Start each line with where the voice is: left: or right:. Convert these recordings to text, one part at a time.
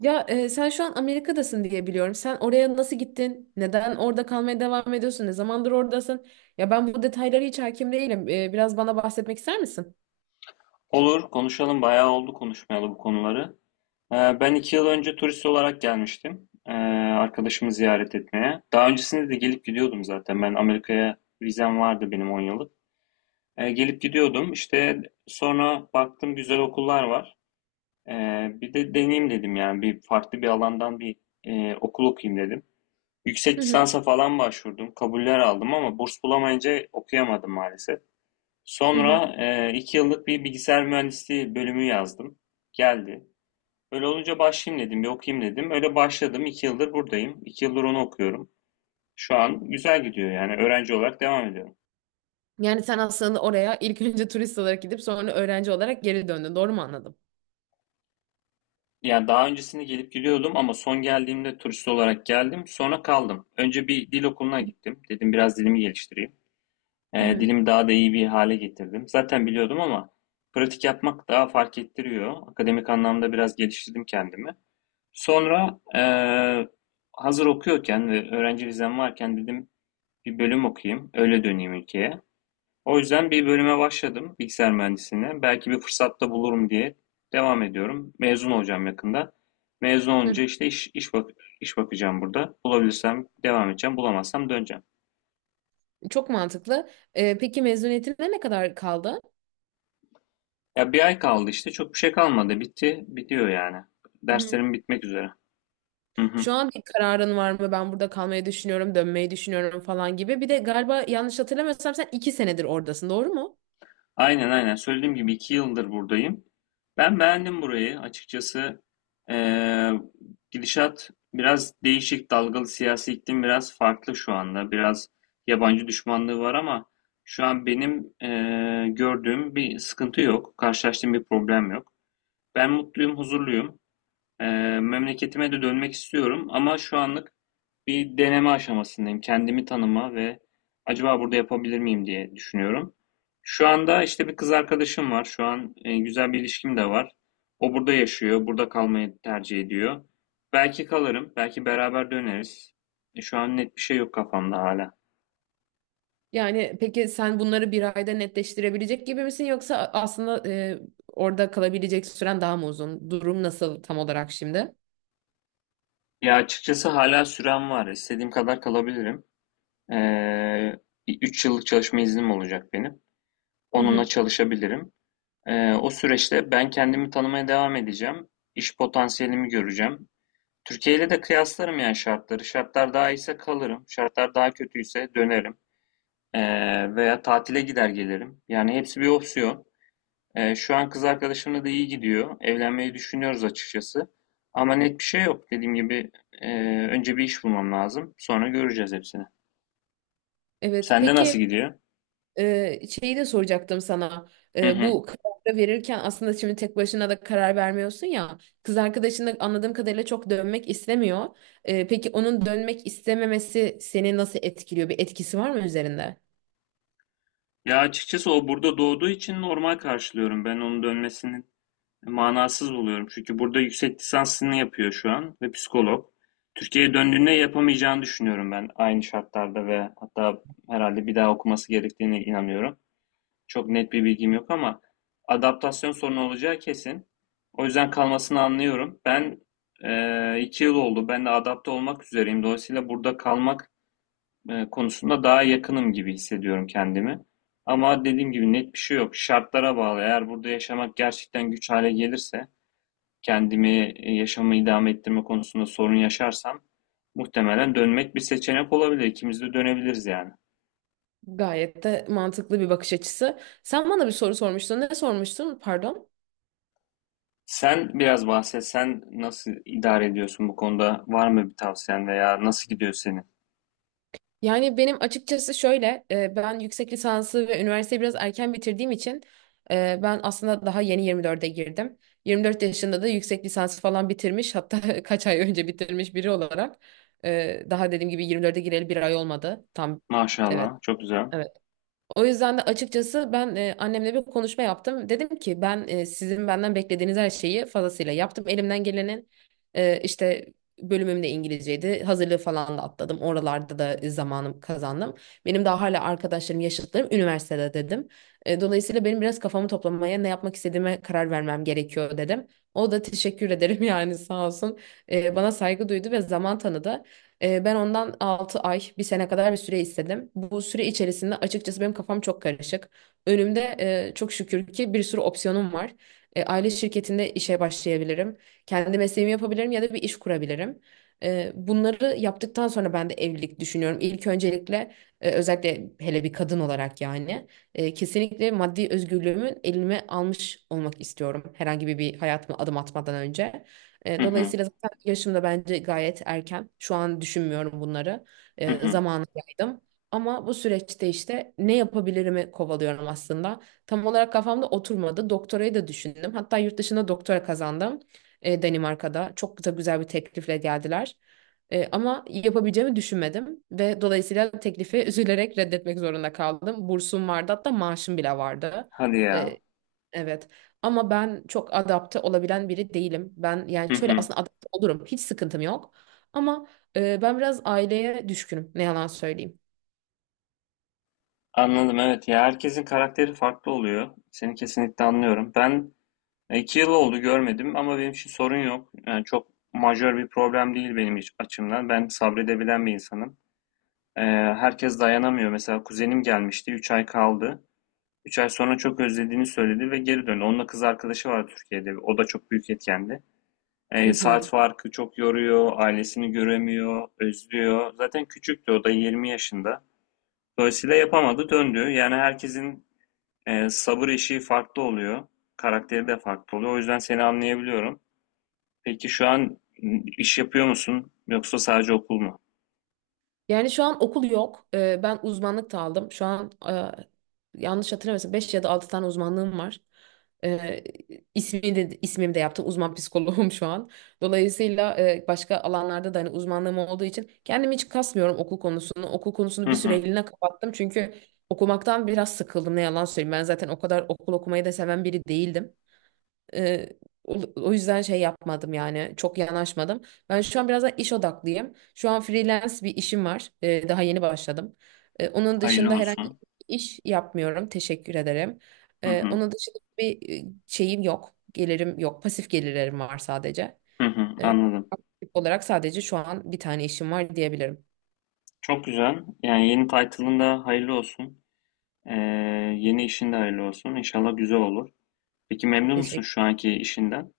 right: Sen şu an Amerika'dasın diye biliyorum. Sen oraya nasıl gittin? Neden orada kalmaya devam ediyorsun? Ne zamandır oradasın? Ya ben bu detaylara hiç hakim değilim. Biraz bana bahsetmek ister misin?
left: Olur, konuşalım. Bayağı oldu konuşmayalı bu konuları. Ben 2 yıl önce turist olarak gelmiştim. Arkadaşımı ziyaret etmeye. Daha öncesinde de gelip gidiyordum zaten. Ben Amerika'ya vizem vardı benim 10 yıllık. Gelip gidiyordum. İşte sonra baktım güzel okullar var. Bir de deneyim dedim yani. Bir farklı bir alandan bir okul okuyayım dedim. Yüksek
right: Hı hı,
left: lisansa falan başvurdum. Kabuller aldım ama burs bulamayınca okuyamadım maalesef.
right: hı hı.
left: Sonra 2 yıllık bir bilgisayar mühendisliği bölümü yazdım. Geldi. Öyle olunca başlayayım dedim, bir okuyayım dedim. Öyle başladım. 2 yıldır buradayım. 2 yıldır onu okuyorum. Şu an güzel gidiyor yani öğrenci olarak devam ediyorum.
right: Yani sen aslında oraya ilk önce turist olarak gidip sonra öğrenci olarak geri döndün. Doğru mu anladım?
left: Yani daha öncesinde gelip gidiyordum ama son geldiğimde turist olarak geldim. Sonra kaldım. Önce bir dil okuluna gittim. Dedim biraz dilimi geliştireyim.
right: Hı
left: Eee,
right: hı,
left: dilimi daha da iyi bir hale getirdim. Zaten biliyordum ama pratik yapmak daha fark ettiriyor. Akademik anlamda biraz geliştirdim kendimi. Sonra hazır okuyorken ve öğrenci vizem varken dedim bir bölüm okuyayım, öyle döneyim ülkeye. O yüzden bir bölüme başladım bilgisayar mühendisliğine. Belki bir fırsatta bulurum diye devam ediyorum. Mezun olacağım yakında. Mezun
right: hı.
left: olunca işte bak iş bakacağım burada. Bulabilirsem devam edeceğim, bulamazsam döneceğim.
right: Çok mantıklı. Peki mezuniyetine ne kadar kaldı?
left: Ya bir ay kaldı işte, çok bir şey kalmadı. Bitti, bitiyor yani. Derslerim bitmek üzere. Hı hı.
right: Şu an bir kararın var mı? Ben burada kalmayı düşünüyorum, dönmeyi düşünüyorum falan gibi. Bir de galiba yanlış hatırlamıyorsam sen iki senedir oradasın, doğru mu?
left: Aynen aynen. Söylediğim gibi 2 yıldır buradayım. Ben beğendim burayı. Açıkçası eee, gidişat biraz değişik, dalgalı siyasi iklim biraz farklı şu anda. Biraz yabancı düşmanlığı var ama şu an benim gördüğüm bir sıkıntı yok. Karşılaştığım bir problem yok. Ben mutluyum, huzurluyum. Memleketime de dönmek istiyorum ama şu anlık bir deneme aşamasındayım. Kendimi tanıma ve acaba burada yapabilir miyim diye düşünüyorum. Şu anda işte bir kız arkadaşım var. Şu an güzel bir ilişkim de var. O burada yaşıyor, burada kalmayı tercih ediyor. Belki kalırım, belki beraber döneriz. Şu an net bir şey yok kafamda hala.
right: Yani peki sen bunları bir ayda netleştirebilecek gibi misin yoksa aslında orada kalabilecek süren daha mı uzun? Durum nasıl tam olarak şimdi?
left: Ya açıkçası hala sürem var. İstediğim kadar kalabilirim. Eee, bir yıllık çalışma iznim olacak benim.
right: Hı
left: Onunla
right: hı.
left: çalışabilirim. O süreçte ben kendimi tanımaya devam edeceğim. İş potansiyelimi göreceğim. Türkiye ile de kıyaslarım yani şartları. Şartlar daha iyiyse kalırım. Şartlar daha kötüyse dönerim. Veya tatile gider gelirim. Yani hepsi bir opsiyon. Şu an kız arkadaşımla da iyi gidiyor. Evlenmeyi düşünüyoruz açıkçası. Ama net bir şey yok. Dediğim gibi önce bir iş bulmam lazım. Sonra göreceğiz hepsini.
right: Evet,
left: Sende nasıl
right: peki.
left: gidiyor?
right: Şeyi de soracaktım sana.
left: Hı hı.
right: Bu kararı verirken aslında şimdi tek başına da karar vermiyorsun ya. Kız arkadaşın da anladığım kadarıyla çok dönmek istemiyor. Peki onun dönmek istememesi seni nasıl etkiliyor? Bir etkisi var mı üzerinde?
left: Ya açıkçası o burada doğduğu için normal karşılıyorum. Ben onun dönmesini manasız buluyorum. Çünkü burada yüksek lisansını yapıyor şu an ve psikolog. Türkiye'ye döndüğünde yapamayacağını düşünüyorum ben aynı şartlarda ve hatta herhalde bir daha okuması gerektiğine inanıyorum. Çok net bir bilgim yok ama adaptasyon sorunu olacağı kesin. O yüzden kalmasını anlıyorum. Ben 2 yıl oldu. Ben de adapte olmak üzereyim. Dolayısıyla burada kalmak konusunda daha yakınım gibi hissediyorum kendimi. Ama dediğim gibi net bir şey yok. Şartlara bağlı. Eğer burada yaşamak gerçekten güç hale gelirse kendimi, yaşamı idame ettirme konusunda sorun yaşarsam muhtemelen dönmek bir seçenek olabilir. İkimiz de dönebiliriz yani.
right: Gayet de mantıklı bir bakış açısı. Sen bana bir soru sormuştun. Ne sormuştun? Pardon.
left: Sen biraz bahset. Sen nasıl idare ediyorsun bu konuda? Var mı bir tavsiyen veya nasıl gidiyor senin?
right: Yani benim açıkçası şöyle, ben yüksek lisansı ve üniversiteyi biraz erken bitirdiğim için ben aslında daha yeni 24'e girdim. 24 yaşında da yüksek lisansı falan bitirmiş, hatta kaç ay önce bitirmiş biri olarak. Daha dediğim gibi 24'e gireli bir ay olmadı. Tam. Evet,
left: Maşallah. Çok güzel.
right: evet. O yüzden de açıkçası ben annemle bir konuşma yaptım. Dedim ki ben sizin benden beklediğiniz her şeyi fazlasıyla yaptım. Elimden gelenin işte bölümüm de İngilizceydi. Hazırlığı falan da atladım. Oralarda da zamanım kazandım. Benim daha hala arkadaşlarım, yaşıtlarım üniversitede dedim. Dolayısıyla benim biraz kafamı toplamaya, ne yapmak istediğime karar vermem gerekiyor dedim. O da teşekkür ederim yani sağ olsun. Bana saygı duydu ve zaman tanıdı. Ben ondan 6 ay, bir sene kadar bir süre istedim. Bu süre içerisinde açıkçası benim kafam çok karışık. Önümde çok şükür ki bir sürü opsiyonum var. Aile şirketinde işe başlayabilirim. Kendi mesleğimi yapabilirim ya da bir iş kurabilirim. Bunları yaptıktan sonra ben de evlilik düşünüyorum. İlk öncelikle özellikle hele bir kadın olarak yani kesinlikle maddi özgürlüğümün elime almış olmak istiyorum. Herhangi bir hayatıma adım atmadan önce.
left: Hı hı.
right: Dolayısıyla zaten yaşım da bence gayet erken. Şu an düşünmüyorum bunları.
left: Hı hı.
right: Zamanı yaydım. Ama bu süreçte işte ne yapabilirimi kovalıyorum aslında. Tam olarak kafamda oturmadı. Doktorayı da düşündüm. Hatta yurt dışında doktora kazandım. Danimarka'da. Çok da güzel bir teklifle geldiler. Ama yapabileceğimi düşünmedim ve dolayısıyla teklifi üzülerek reddetmek zorunda kaldım. Bursum vardı hatta maaşım bile vardı.
left: Hadi ya.
right: Evet. Ama ben çok adapte olabilen biri değilim. Ben yani
left: Hı
right: şöyle
left: hı.
right: aslında adapte olurum. Hiç sıkıntım yok. Ama ben biraz aileye düşkünüm. Ne yalan söyleyeyim.
left: Anladım, evet ya, herkesin karakteri farklı oluyor. Seni kesinlikle anlıyorum. Ben iki yıl oldu görmedim ama benim için sorun yok. Yani çok majör bir problem değil benim açımdan. Ben sabredebilen bir insanım. Ee, herkes dayanamıyor. Mesela kuzenim gelmişti. 3 ay kaldı. 3 ay sonra çok özlediğini söyledi ve geri döndü. Onunla kız arkadaşı var Türkiye'de. O da çok büyük etkendi.
right: Hı
left: Ee,
right: hı.
left: saat farkı çok yoruyor. Ailesini göremiyor. Özlüyor. Zaten küçüktü. O da 20 yaşında. Dolayısıyla yapamadı. Döndü. Yani herkesin sabır eşiği farklı oluyor. Karakteri de farklı oluyor. O yüzden seni anlayabiliyorum. Peki şu an iş yapıyor musun? Yoksa sadece okul mu?
right: Yani şu an okul yok. Ben uzmanlık da aldım. Şu an yanlış hatırlamıyorsam 5 ya da 6 tane uzmanlığım var. Ee, ismi de, ismimi de yaptım. Uzman psikoloğum şu an. Dolayısıyla başka alanlarda da hani uzmanlığım olduğu için kendimi hiç kasmıyorum okul konusunu. Okul konusunu
left: Hı
right: bir
left: hı.
right: süreliğine kapattım. Çünkü okumaktan biraz sıkıldım ne yalan söyleyeyim. Ben zaten o kadar okul okumayı da seven biri değildim. Ee, o yüzden şey yapmadım yani çok yanaşmadım. Ben şu an biraz da iş odaklıyım. Şu an freelance bir işim var. Daha yeni başladım. Onun dışında
left: Hayırlı
right: herhangi
left: olsun.
right: bir iş yapmıyorum. Teşekkür ederim.
left: Hı hı.
right: Onun dışında bir şeyim yok. Gelirim yok. Pasif gelirlerim var sadece.
left: Hı hı.
right: Ee,
left: Anladım.
right: Olarak sadece şu an bir tane işim var diyebilirim.
left: Çok güzel. Yani yeni title'ın da hayırlı olsun. Ee, yeni işin de hayırlı olsun. İnşallah güzel olur. Peki memnun musun
right: Teşekkür.
left: şu anki işinden?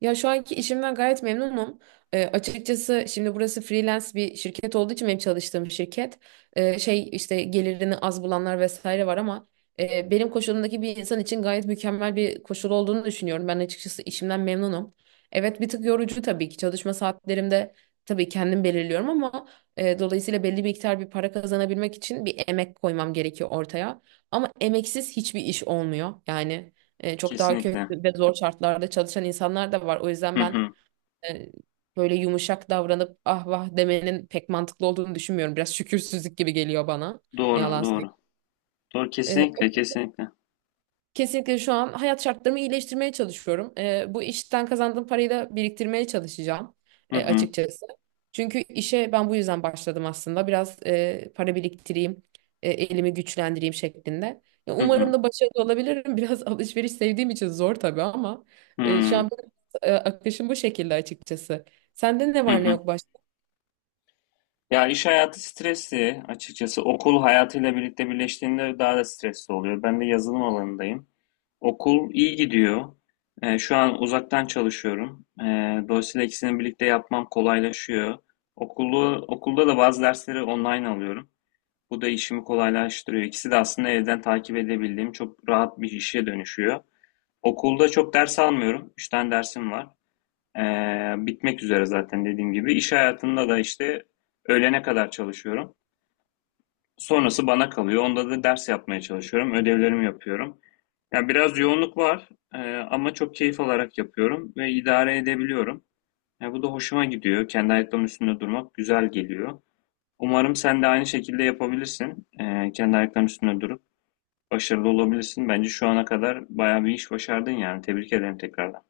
right: Ya şu anki işimden gayet memnunum. Açıkçası şimdi burası freelance bir şirket olduğu için benim çalıştığım şirket şey işte gelirini az bulanlar vesaire var ama benim koşulumdaki bir insan için gayet mükemmel bir koşul olduğunu düşünüyorum. Ben açıkçası işimden memnunum. Evet bir tık yorucu tabii ki çalışma saatlerimde tabii kendim belirliyorum ama dolayısıyla belli bir miktar bir para kazanabilmek için bir emek koymam gerekiyor ortaya. Ama emeksiz hiçbir iş olmuyor yani. Çok daha kötü
left: Kesinlikle.
right: ve zor şartlarda çalışan insanlar da var. O yüzden
left: Hı
right: ben
left: hı.
right: e, böyle yumuşak davranıp ah vah demenin pek mantıklı olduğunu düşünmüyorum. Biraz şükürsüzlük gibi geliyor bana. Ne
left: Doğru,
right: yalan
left: doğru. Doğru,
right: söyleyeyim.
left: kesinlikle, kesinlikle.
right: Kesinlikle şu an hayat şartlarımı iyileştirmeye çalışıyorum. Bu işten kazandığım parayı da biriktirmeye çalışacağım
left: Hı
right: e,
left: hı.
right: açıkçası. Çünkü işe ben bu yüzden başladım aslında. Biraz para biriktireyim, elimi güçlendireyim şeklinde. Ya,
left: Hı
right: umarım
left: hı.
right: da başarılı olabilirim. Biraz alışveriş sevdiğim için zor tabii ama
left: Hı
right: şu
left: hı.
right: an benim, akışım bu şekilde açıkçası. Sende ne
left: Hı
right: var ne
left: hı.
right: yok?
left: Ya iş hayatı stresli açıkçası. Okul hayatıyla birlikte birleştiğinde daha da stresli oluyor. Ben de yazılım alanındayım. Okul iyi gidiyor. Şu an uzaktan çalışıyorum. Dolayısıyla ikisini birlikte yapmam kolaylaşıyor. Okulda da bazı dersleri online alıyorum. Bu da işimi kolaylaştırıyor. İkisi de aslında evden takip edebildiğim çok rahat bir işe dönüşüyor. Okulda çok ders almıyorum. Üç tane dersim var. Bitmek üzere zaten dediğim gibi. İş hayatında da işte öğlene kadar çalışıyorum. Sonrası bana kalıyor. Onda da ders yapmaya çalışıyorum. Ödevlerimi yapıyorum. Yani biraz yoğunluk var ama çok keyif alarak yapıyorum ve idare edebiliyorum. Yani bu da hoşuma gidiyor. Kendi ayaklarımın üstünde durmak güzel geliyor. Umarım sen de aynı şekilde yapabilirsin. Kendi ayaklarının üstünde durup başarılı olabilirsin. Bence şu ana kadar bayağı bir iş başardın yani. Tebrik ederim tekrardan.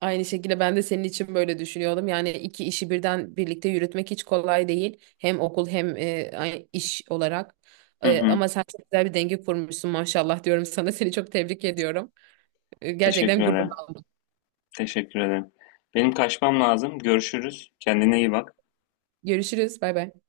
right: Aynı şekilde ben de senin için böyle düşünüyordum. Yani iki işi birden birlikte yürütmek hiç kolay değil. Hem okul hem iş olarak.
left: Hı hı.
right: Ama sen çok güzel bir denge kurmuşsun maşallah diyorum sana. Seni çok tebrik ediyorum.
left: Teşekkür
right: Gerçekten gurur
left: ederim.
right: aldım.
left: Teşekkür ederim. Benim kaçmam lazım. Görüşürüz. Kendine iyi bak.
right: Görüşürüz. Bay bay.